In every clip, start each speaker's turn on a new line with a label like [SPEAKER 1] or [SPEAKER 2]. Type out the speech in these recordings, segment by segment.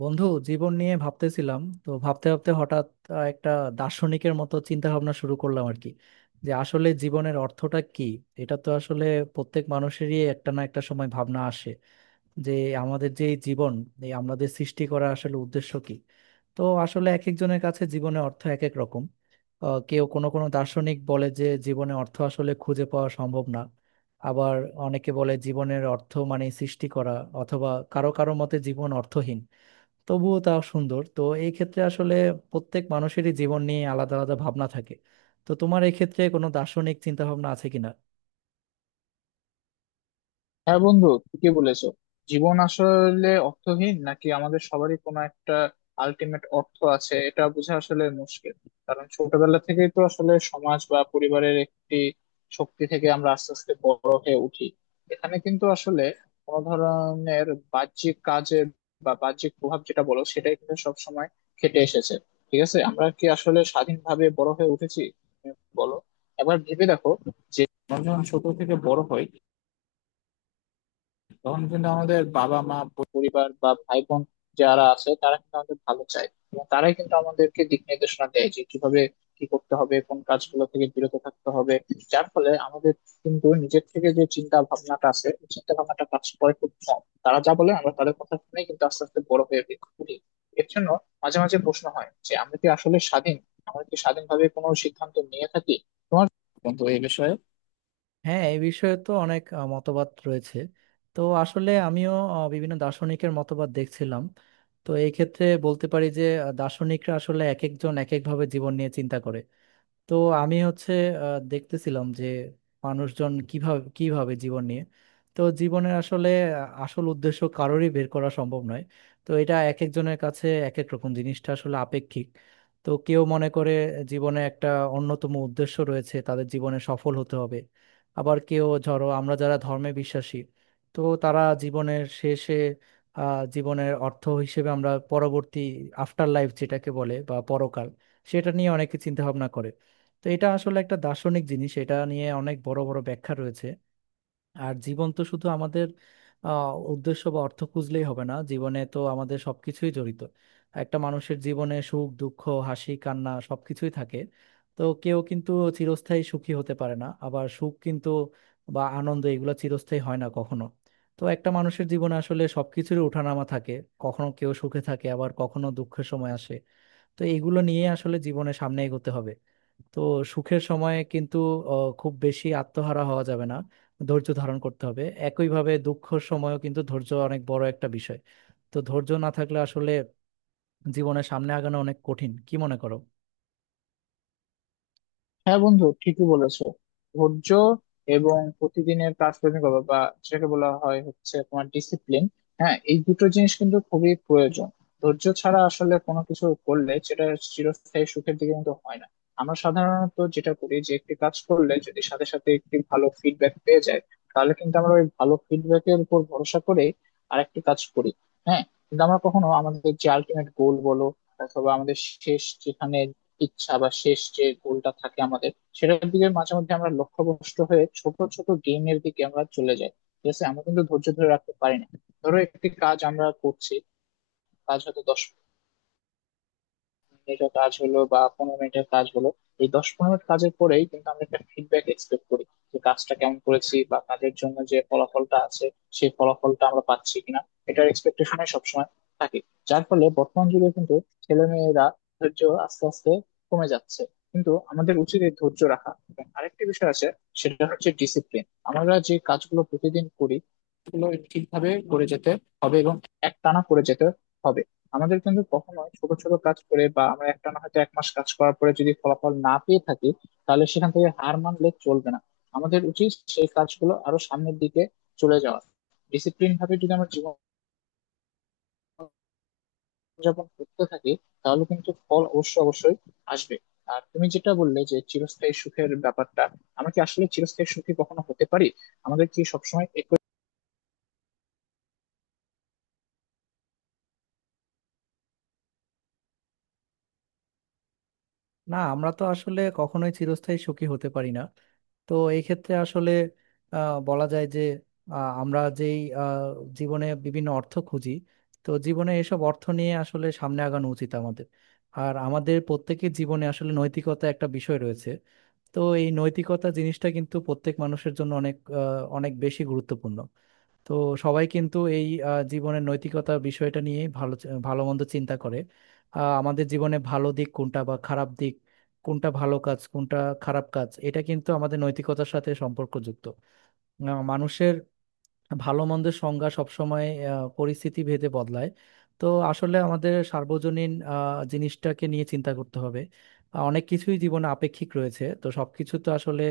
[SPEAKER 1] বন্ধু, জীবন নিয়ে ভাবতেছিলাম তো ভাবতে ভাবতে হঠাৎ একটা দার্শনিকের মতো চিন্তা ভাবনা শুরু করলাম আর কি যে আসলে জীবনের অর্থটা কি। এটা তো আসলে প্রত্যেক মানুষেরই একটা না একটা সময় ভাবনা আসে যে আমাদের যে এই জীবন, এই আমাদের সৃষ্টি করা আসলে উদ্দেশ্য কি। তো আসলে এক একজনের কাছে জীবনের অর্থ এক এক রকম। কেউ কোনো কোনো দার্শনিক বলে যে জীবনে অর্থ আসলে খুঁজে পাওয়া সম্ভব না। আবার অনেকে বলে জীবনের অর্থ মানে সৃষ্টি করা, অথবা কারো কারো মতে জীবন অর্থহীন তবুও তা সুন্দর। তো এই ক্ষেত্রে আসলে প্রত্যেক মানুষেরই জীবন নিয়ে আলাদা আলাদা ভাবনা থাকে। তো তোমার এই ক্ষেত্রে কোনো দার্শনিক চিন্তা ভাবনা আছে কিনা?
[SPEAKER 2] হ্যাঁ বন্ধু, ঠিকই বলেছো। জীবন আসলে অর্থহীন নাকি আমাদের সবারই কোনো একটা আলটিমেট অর্থ আছে, এটা বোঝা আসলে মুশকিল। কারণ ছোটবেলা থেকেই তো আসলে সমাজ বা পরিবারের একটি শক্তি থেকে আমরা আস্তে আস্তে বড় হয়ে উঠি। এখানে কিন্তু আসলে কোনো ধরনের বাহ্যিক কাজের বা বাহ্যিক প্রভাব যেটা বলো, সেটাই কিন্তু সবসময় খেটে এসেছে। ঠিক আছে, আমরা কি আসলে স্বাধীনভাবে বড় হয়ে উঠেছি? তুমি বলো, এবার ভেবে দেখো যে আমরা যখন ছোট থেকে বড় হই, তখন কিন্তু আমাদের বাবা মা, পরিবার বা ভাই বোন যারা আছে তারা কিন্তু আমাদের ভালো চায়, এবং তারাই কিন্তু আমাদেরকে দিক নির্দেশনা দেয় যে কিভাবে কি করতে হবে, কোন কাজগুলো থেকে বিরত থাকতে হবে। যার ফলে আমাদের কিন্তু নিজের থেকে যে চিন্তা ভাবনাটা আছে, ওই চিন্তা ভাবনাটা কাজ করে খুব কম। তারা যা বলে আমরা তাদের কথা শুনে কিন্তু আস্তে আস্তে বড় হয়ে উঠি। এর জন্য মাঝে মাঝে প্রশ্ন হয় যে আমরা কি আসলে স্বাধীন? আমরা কি স্বাধীনভাবে কোনো সিদ্ধান্ত নিয়ে থাকি? তোমার বন্ধু এই বিষয়ে।
[SPEAKER 1] হ্যাঁ, এই বিষয়ে তো অনেক মতবাদ রয়েছে। তো আসলে আমিও বিভিন্ন দার্শনিকের মতবাদ দেখছিলাম। তো এই ক্ষেত্রে বলতে পারি যে দার্শনিকরা আসলে এক একজন এক একভাবে জীবন নিয়ে চিন্তা করে। তো আমি হচ্ছে দেখতেছিলাম যে মানুষজন কিভাবে কিভাবে জীবন নিয়ে। তো জীবনের আসলে আসল উদ্দেশ্য কারোরই বের করা সম্ভব নয়। তো এটা এক একজনের কাছে এক এক রকম, জিনিসটা আসলে আপেক্ষিক। তো কেউ মনে করে জীবনে একটা অন্যতম উদ্দেশ্য রয়েছে, তাদের জীবনে সফল হতে হবে। আবার কেউ, ধরো আমরা যারা ধর্মে বিশ্বাসী, তো তারা জীবনের শেষে জীবনের অর্থ হিসেবে আমরা পরবর্তী আফটার লাইফ যেটাকে বলে বা পরকাল, সেটা নিয়ে অনেকে চিন্তা ভাবনা করে। তো এটা আসলে একটা দার্শনিক জিনিস, এটা নিয়ে অনেক বড় বড় ব্যাখ্যা রয়েছে। আর জীবন তো শুধু আমাদের উদ্দেশ্য বা অর্থ খুঁজলেই হবে না, জীবনে তো আমাদের সবকিছুই জড়িত। একটা মানুষের জীবনে সুখ দুঃখ হাসি কান্না সবকিছুই থাকে। তো কেউ কিন্তু চিরস্থায়ী সুখী হতে পারে না, আবার সুখ কিন্তু বা আনন্দ এগুলো চিরস্থায়ী হয় না কখনো। তো একটা মানুষের জীবনে আসলে সবকিছুরই ওঠানামা থাকে। কখনো কেউ সুখে থাকে, আবার কখনো দুঃখের সময় আসে। তো এগুলো নিয়ে আসলে জীবনে সামনে এগোতে হবে। তো সুখের সময়ে কিন্তু খুব বেশি আত্মহারা হওয়া যাবে না, ধৈর্য ধারণ করতে হবে। একইভাবে দুঃখের সময়ও কিন্তু ধৈর্য অনেক বড় একটা বিষয়। তো ধৈর্য না থাকলে আসলে জীবনে সামনে আগানো অনেক কঠিন। কি মনে করো?
[SPEAKER 2] হ্যাঁ বন্ধু, ঠিকই বলেছো। ধৈর্য এবং প্রতিদিনের কাজকর্মিকতা বা যেটাকে বলা হয় হচ্ছে তোমার ডিসিপ্লিন। হ্যাঁ, এই দুটো জিনিস কিন্তু খুবই প্রয়োজন। ধৈর্য ছাড়া আসলে কোনো কিছু করলে সেটা চিরস্থায়ী সুখের দিকে কিন্তু হয় না। আমরা সাধারণত যেটা করি যে একটি কাজ করলে যদি সাথে সাথে একটি ভালো ফিডব্যাক পেয়ে যায়, তাহলে কিন্তু আমরা ওই ভালো ফিডব্যাকের উপর ভরসা করে আরেকটি কাজ করি। হ্যাঁ, কিন্তু আমরা কখনো আমাদের যে আলটিমেট গোল বলো অথবা আমাদের শেষ যেখানে ইচ্ছা বা শেষ যে গোলটা থাকে আমাদের, সেটার দিকে মাঝে মধ্যে আমরা লক্ষ্যভ্রষ্ট হয়ে ছোট ছোট গেমের দিকে আমরা চলে যাই। ঠিক আছে, আমরা কিন্তু ধৈর্য ধরে রাখতে পারি না। ধরো একটি কাজ আমরা করছি, কাজ হয়তো 10 মিনিটের কাজ হলো বা 15 মিনিটের কাজ হলো। এই 10-15 মিনিট কাজের পরেই কিন্তু আমরা একটা ফিডব্যাক এক্সপেক্ট করি, যে কাজটা কেমন করেছি বা কাজের জন্য যে ফলাফলটা আছে, সেই ফলাফলটা আমরা পাচ্ছি কিনা। এটার এক্সপেকটেশনে সবসময় থাকে। যার ফলে বর্তমান যুগে কিন্তু ছেলে মেয়েরা ধৈর্য আস্তে আস্তে কমে যাচ্ছে। কিন্তু আমাদের উচিত এই ধৈর্য রাখা, এবং আরেকটি বিষয় আছে, সেটা হচ্ছে ডিসিপ্লিন। আমরা যে কাজগুলো প্রতিদিন করি, সেগুলো ঠিকভাবে করে যেতে হবে এবং একটানা করে যেতে হবে। আমাদের কিন্তু কখনো ছোট ছোট কাজ করে বা আমরা একটা না হয়তো এক মাস কাজ করার পরে যদি ফলাফল না পেয়ে থাকি, তাহলে সেখান থেকে হার মানলে চলবে না। আমাদের উচিত সেই কাজগুলো আরো সামনের দিকে চলে যাওয়া। ডিসিপ্লিন ভাবে যদি আমরা জীবন যাপন করতে থাকি, তাহলে কিন্তু ফল অবশ্যই অবশ্যই আসবে। আর তুমি যেটা বললে যে চিরস্থায়ী সুখের ব্যাপারটা, আমরা কি আসলে চিরস্থায়ী সুখী কখনো হতে পারি? আমাদের কি সবসময় একই?
[SPEAKER 1] না, আমরা তো আসলে কখনোই চিরস্থায়ী সুখী হতে পারি না। তো এই ক্ষেত্রে আসলে বলা যায় যে আমরা যেই জীবনে বিভিন্ন অর্থ খুঁজি। তো জীবনে এসব অর্থ নিয়ে আসলে সামনে আগানো উচিত আমাদের। আর আমাদের প্রত্যেকের জীবনে আসলে নৈতিকতা একটা বিষয় রয়েছে। তো এই নৈতিকতা জিনিসটা কিন্তু প্রত্যেক মানুষের জন্য অনেক অনেক বেশি গুরুত্বপূর্ণ। তো সবাই কিন্তু এই জীবনের নৈতিকতা বিষয়টা নিয়ে ভালো মন্দ চিন্তা করে। আমাদের জীবনে ভালো দিক কোনটা বা খারাপ দিক কোনটা, ভালো কাজ কোনটা খারাপ কাজ, এটা কিন্তু আমাদের নৈতিকতার সাথে সম্পর্কযুক্ত। মানুষের ভালো মন্দের সংজ্ঞা সবসময় পরিস্থিতি ভেদে বদলায়। তো আসলে আমাদের সার্বজনীন জিনিসটাকে নিয়ে চিন্তা করতে হবে। অনেক কিছুই জীবনে আপেক্ষিক রয়েছে, তো সবকিছু তো আসলে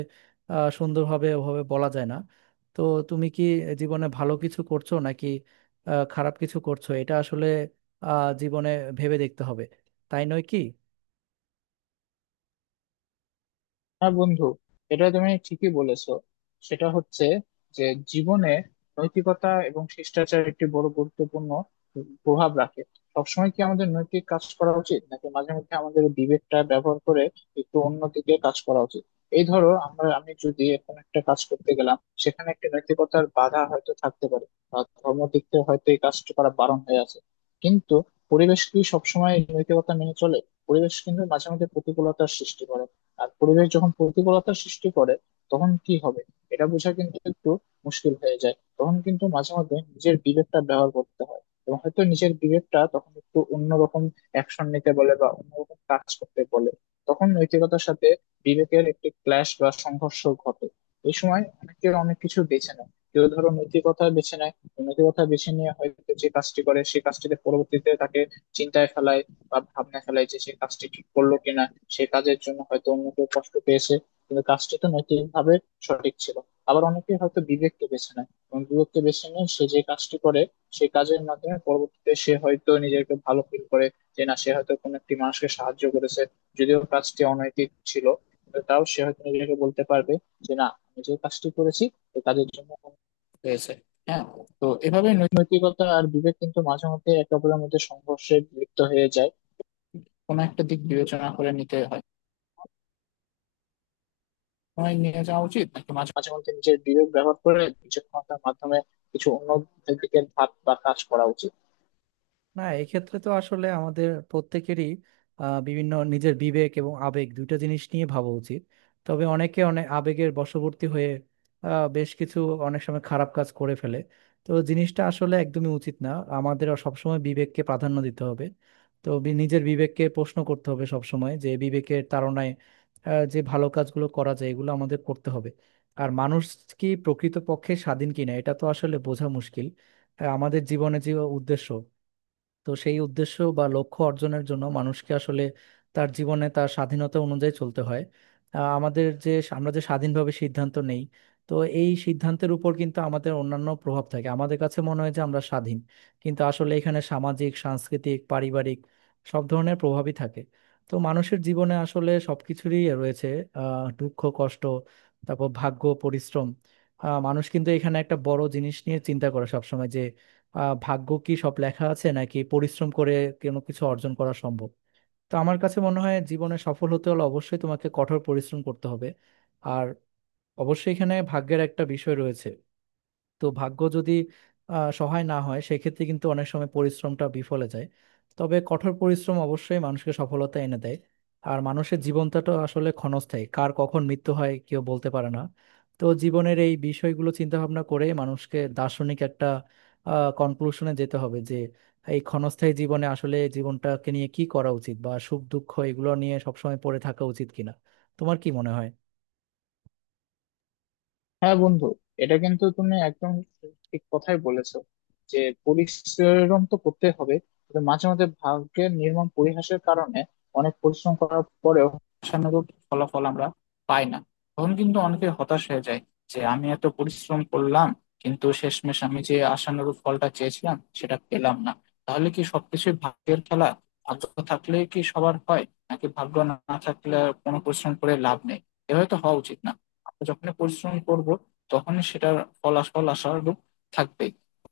[SPEAKER 1] সুন্দরভাবে ওভাবে বলা যায় না। তো তুমি কি জীবনে ভালো কিছু করছো নাকি খারাপ কিছু করছো, এটা আসলে জীবনে ভেবে দেখতে হবে। তাই নয় কি?
[SPEAKER 2] হ্যাঁ বন্ধু, এটা তুমি ঠিকই বলেছো। সেটা হচ্ছে যে জীবনে নৈতিকতা এবং শিষ্টাচার একটি বড় গুরুত্বপূর্ণ প্রভাব রাখে। সবসময় কি আমাদের নৈতিক কাজ করা উচিত, নাকি মাঝে মধ্যে আমাদের বিবেকটা ব্যবহার করে একটু অন্য দিকে কাজ করা উচিত? এই ধরো আমরা, আমি যদি এখন একটা কাজ করতে গেলাম, সেখানে একটি নৈতিকতার বাধা হয়তো থাকতে পারে বা ধর্ম দিক থেকে হয়তো এই কাজটা করা বারণ হয়ে আছে। কিন্তু পরিবেশ কি সবসময় এই নৈতিকতা মেনে চলে? পরিবেশ কিন্তু মাঝে মধ্যে প্রতিকূলতার সৃষ্টি করে। আর পরিবেশ যখন প্রতিকূলতা সৃষ্টি করে, তখন কি হবে? এটা বোঝা কিন্তু একটু মুশকিল হয়ে যায়। তখন কিন্তু মাঝে মাঝে নিজের বিবেকটা ব্যবহার করতে হয়, এবং হয়তো নিজের বিবেকটা তখন একটু অন্যরকম অ্যাকশন নিতে বলে বা অন্যরকম কাজ করতে বলে। তখন নৈতিকতার সাথে বিবেকের একটি ক্ল্যাশ বা সংঘর্ষ ঘটে। এই সময় অনেকে অনেক কিছু বেছে নেয়। কেউ ধরো নৈতিকতা বেছে নেয়। নৈতিকতা বেছে নিয়ে হয়তো যে কাজটি করে, সেই কাজটিতে পরবর্তীতে তাকে চিন্তায় ফেলায় বা ভাবনা ফেলায় যে সে কাজটি ঠিক করলো কিনা। সে কাজের জন্য হয়তো অন্য কেউ কষ্ট পেয়েছে, কিন্তু কাজটি তো নৈতিকভাবে সঠিক ছিল। আবার অনেকে হয়তো বিবেককে বেছে নেয়, এবং বিবেককে বেছে নিয়ে সে যে কাজটি করে, সেই কাজের মাধ্যমে পরবর্তীতে সে হয়তো নিজেকে ভালো ফিল করে। যে না, সে হয়তো কোনো একটি মানুষকে সাহায্য করেছে, যদিও কাজটি অনৈতিক ছিল, কিন্তু তাও সে হয়তো নিজেকে বলতে পারবে যে না আমি যে কাজটি করেছি, এই কাজের জন্য হয়েছে। হ্যাঁ, তো এভাবে নৈতিকতা আর বিবেক কিন্তু মাঝে মধ্যে একে অপরের মধ্যে সংঘর্ষে লিপ্ত হয়ে যায়। কোনো একটা দিক বিবেচনা করে নিতে হয়, সময় নিয়ে যাওয়া উচিত, নাকি মাঝে মাঝে মধ্যে নিজের বিবেক ব্যবহার করে বিচক্ষণতার মাধ্যমে কিছু অন্য দিকে ধাপ বা কাজ করা উচিত।
[SPEAKER 1] না, এক্ষেত্রে তো আসলে আমাদের প্রত্যেকেরই বিভিন্ন নিজের বিবেক এবং আবেগ দুইটা জিনিস নিয়ে ভাবা উচিত। তবে অনেকে অনেক আবেগের বশবর্তী হয়ে বেশ কিছু অনেক সময় খারাপ কাজ করে ফেলে। তো জিনিসটা আসলে একদমই উচিত না, আমাদের সবসময় বিবেককে প্রাধান্য দিতে হবে। তো নিজের বিবেককে প্রশ্ন করতে হবে সবসময় যে বিবেকের তাড়নায় যে ভালো কাজগুলো করা যায় এগুলো আমাদের করতে হবে। আর মানুষ কি প্রকৃতপক্ষে স্বাধীন কিনা এটা তো আসলে বোঝা মুশকিল। আমাদের জীবনে যে উদ্দেশ্য, তো সেই উদ্দেশ্য বা লক্ষ্য অর্জনের জন্য মানুষকে আসলে তার জীবনে তার স্বাধীনতা অনুযায়ী চলতে হয়। আমাদের যে আমরা যে স্বাধীনভাবে সিদ্ধান্ত নেই, তো এই সিদ্ধান্তের উপর কিন্তু আমাদের অন্যান্য প্রভাব থাকে। আমাদের কাছে মনে হয় যে আমরা স্বাধীন, কিন্তু আসলে এখানে সামাজিক সাংস্কৃতিক পারিবারিক সব ধরনের প্রভাবই থাকে। তো মানুষের জীবনে আসলে সবকিছুরই রয়েছে। দুঃখ কষ্ট, তারপর ভাগ্য পরিশ্রম। মানুষ কিন্তু এখানে একটা বড় জিনিস নিয়ে চিন্তা করে সবসময়, ভাগ্য কি সব লেখা আছে নাকি পরিশ্রম করে কোনো কিছু অর্জন করা সম্ভব। তো আমার কাছে মনে হয় জীবনে সফল হতে হলে অবশ্যই তোমাকে কঠোর পরিশ্রম করতে হবে। আর অবশ্যই এখানে ভাগ্যের একটা বিষয় রয়েছে। তো ভাগ্য যদি সহায় না হয় সেক্ষেত্রে কিন্তু অনেক সময় পরিশ্রমটা বিফলে যায়। তবে কঠোর পরিশ্রম অবশ্যই মানুষকে সফলতা এনে দেয়। আর মানুষের জীবনটা তো আসলে ক্ষণস্থায়ী, কার কখন মৃত্যু হয় কেউ বলতে পারে না। তো জীবনের এই বিষয়গুলো চিন্তা ভাবনা করে মানুষকে দার্শনিক একটা কনক্লুশনে যেতে হবে যে এই ক্ষণস্থায়ী জীবনে আসলে জীবনটাকে নিয়ে কি করা উচিত বা সুখ দুঃখ এগুলো নিয়ে সবসময় পড়ে থাকা উচিত কিনা। তোমার কি মনে হয়?
[SPEAKER 2] হ্যাঁ বন্ধু, এটা কিন্তু তুমি একদম ঠিক কথাই বলেছো, যে পরিশ্রম তো করতে হবে। তবে মাঝে মাঝে ভাগ্যের নির্মম পরিহাসের কারণে অনেক পরিশ্রম করার পরেও আশানুরূপ ফলাফল আমরা পাই না। তখন কিন্তু অনেকে হতাশ হয়ে যায়, যে আমি এত পরিশ্রম করলাম, কিন্তু শেষমেশ আমি যে আশানুরূপ ফলটা চেয়েছিলাম সেটা পেলাম না। তাহলে কি সবকিছুই ভাগ্যের খেলা? ভাগ্য থাকলে কি সবার হয়, নাকি ভাগ্য না থাকলে আর কোনো পরিশ্রম করে লাভ নেই? এভাবে তো হওয়া উচিত না। যখন পরিশ্রম করব, তখন সেটার ফল আশানুরূপ থাকবে।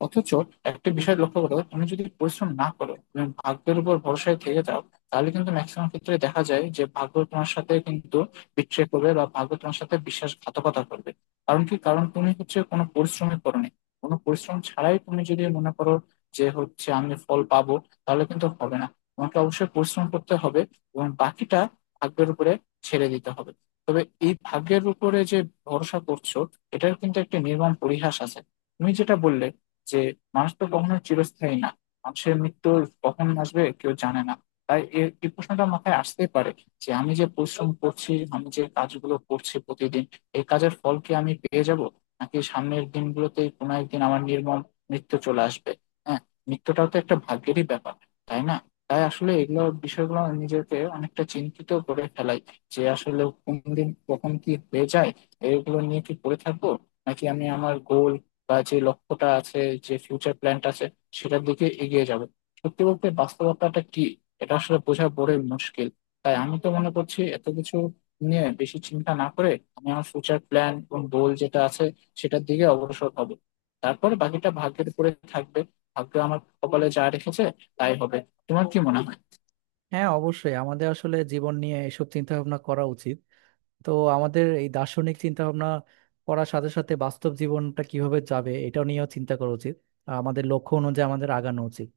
[SPEAKER 2] অথচ একটা বিষয় লক্ষ্য করো, তুমি যদি পরিশ্রম না করো, তুমি ভাগ্যের উপর ভরসায় থেকে যাও, তাহলে কিন্তু ম্যাক্সিমাম ক্ষেত্রে দেখা যায় যে ভাগ্য তোমার সাথে কিন্তু বিট্রে করবে বা ভাগ্য তোমার সাথে বিশ্বাসঘাতকতা করবে। কারণ কি? কারণ তুমি হচ্ছে কোনো পরিশ্রমই করোনি। কোনো পরিশ্রম ছাড়াই তুমি যদি মনে করো যে হচ্ছে আমি ফল পাবো, তাহলে কিন্তু হবে না। তোমাকে অবশ্যই পরিশ্রম করতে হবে, এবং বাকিটা ভাগ্যের উপরে ছেড়ে দিতে হবে। তবে এই ভাগ্যের উপরে যে ভরসা করছো, এটার কিন্তু একটা নির্মম পরিহাস আছে। তুমি যেটা বললে, যে মানুষ তো কখনো চিরস্থায়ী না, মানুষের মৃত্যু কখন আসবে কেউ জানে না। তাই এই প্রশ্নটা মাথায় আসতেই পারে, যে আমি যে পরিশ্রম করছি, আমি যে কাজগুলো করছি প্রতিদিন, এই কাজের ফল কি আমি পেয়ে যাব, নাকি সামনের দিনগুলোতেই কোনো একদিন আমার নির্মম মৃত্যু চলে আসবে। হ্যাঁ, মৃত্যুটাও তো একটা ভাগ্যেরই ব্যাপার, তাই না? তাই আসলে এগুলো বিষয়গুলো নিজেকে অনেকটা চিন্তিত করে ফেলাই, যে আসলে কোন দিন কখন কি হয়ে যায়। এগুলো নিয়ে কি পড়ে থাকবো, নাকি আমি আমার গোল বা যে লক্ষ্যটা আছে, যে ফিউচার প্ল্যানটা আছে, সেটার দিকে এগিয়ে যাবো? সত্যি বলতে বাস্তবতাটা কি, এটা আসলে বোঝা বড়ই মুশকিল। তাই আমি তো মনে করছি এত কিছু নিয়ে বেশি চিন্তা না করে আমি আমার ফিউচার প্ল্যান এবং গোল যেটা আছে সেটার দিকে অগ্রসর হবো। তারপরে বাকিটা ভাগ্যের উপরে থাকবে। ভাগ্য আমার কপালে যা রেখেছে, তাই হবে। তোমার কি মনে হয়?
[SPEAKER 1] হ্যাঁ, অবশ্যই আমাদের আসলে জীবন নিয়ে এসব চিন্তা ভাবনা করা উচিত। তো আমাদের এই দার্শনিক চিন্তা ভাবনা করার সাথে সাথে বাস্তব জীবনটা কিভাবে যাবে এটাও নিয়েও চিন্তা করা উচিত। আমাদের লক্ষ্য অনুযায়ী আমাদের আগানো উচিত।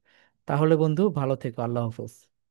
[SPEAKER 1] তাহলে বন্ধু, ভালো থেকো। আল্লাহ হাফেজ।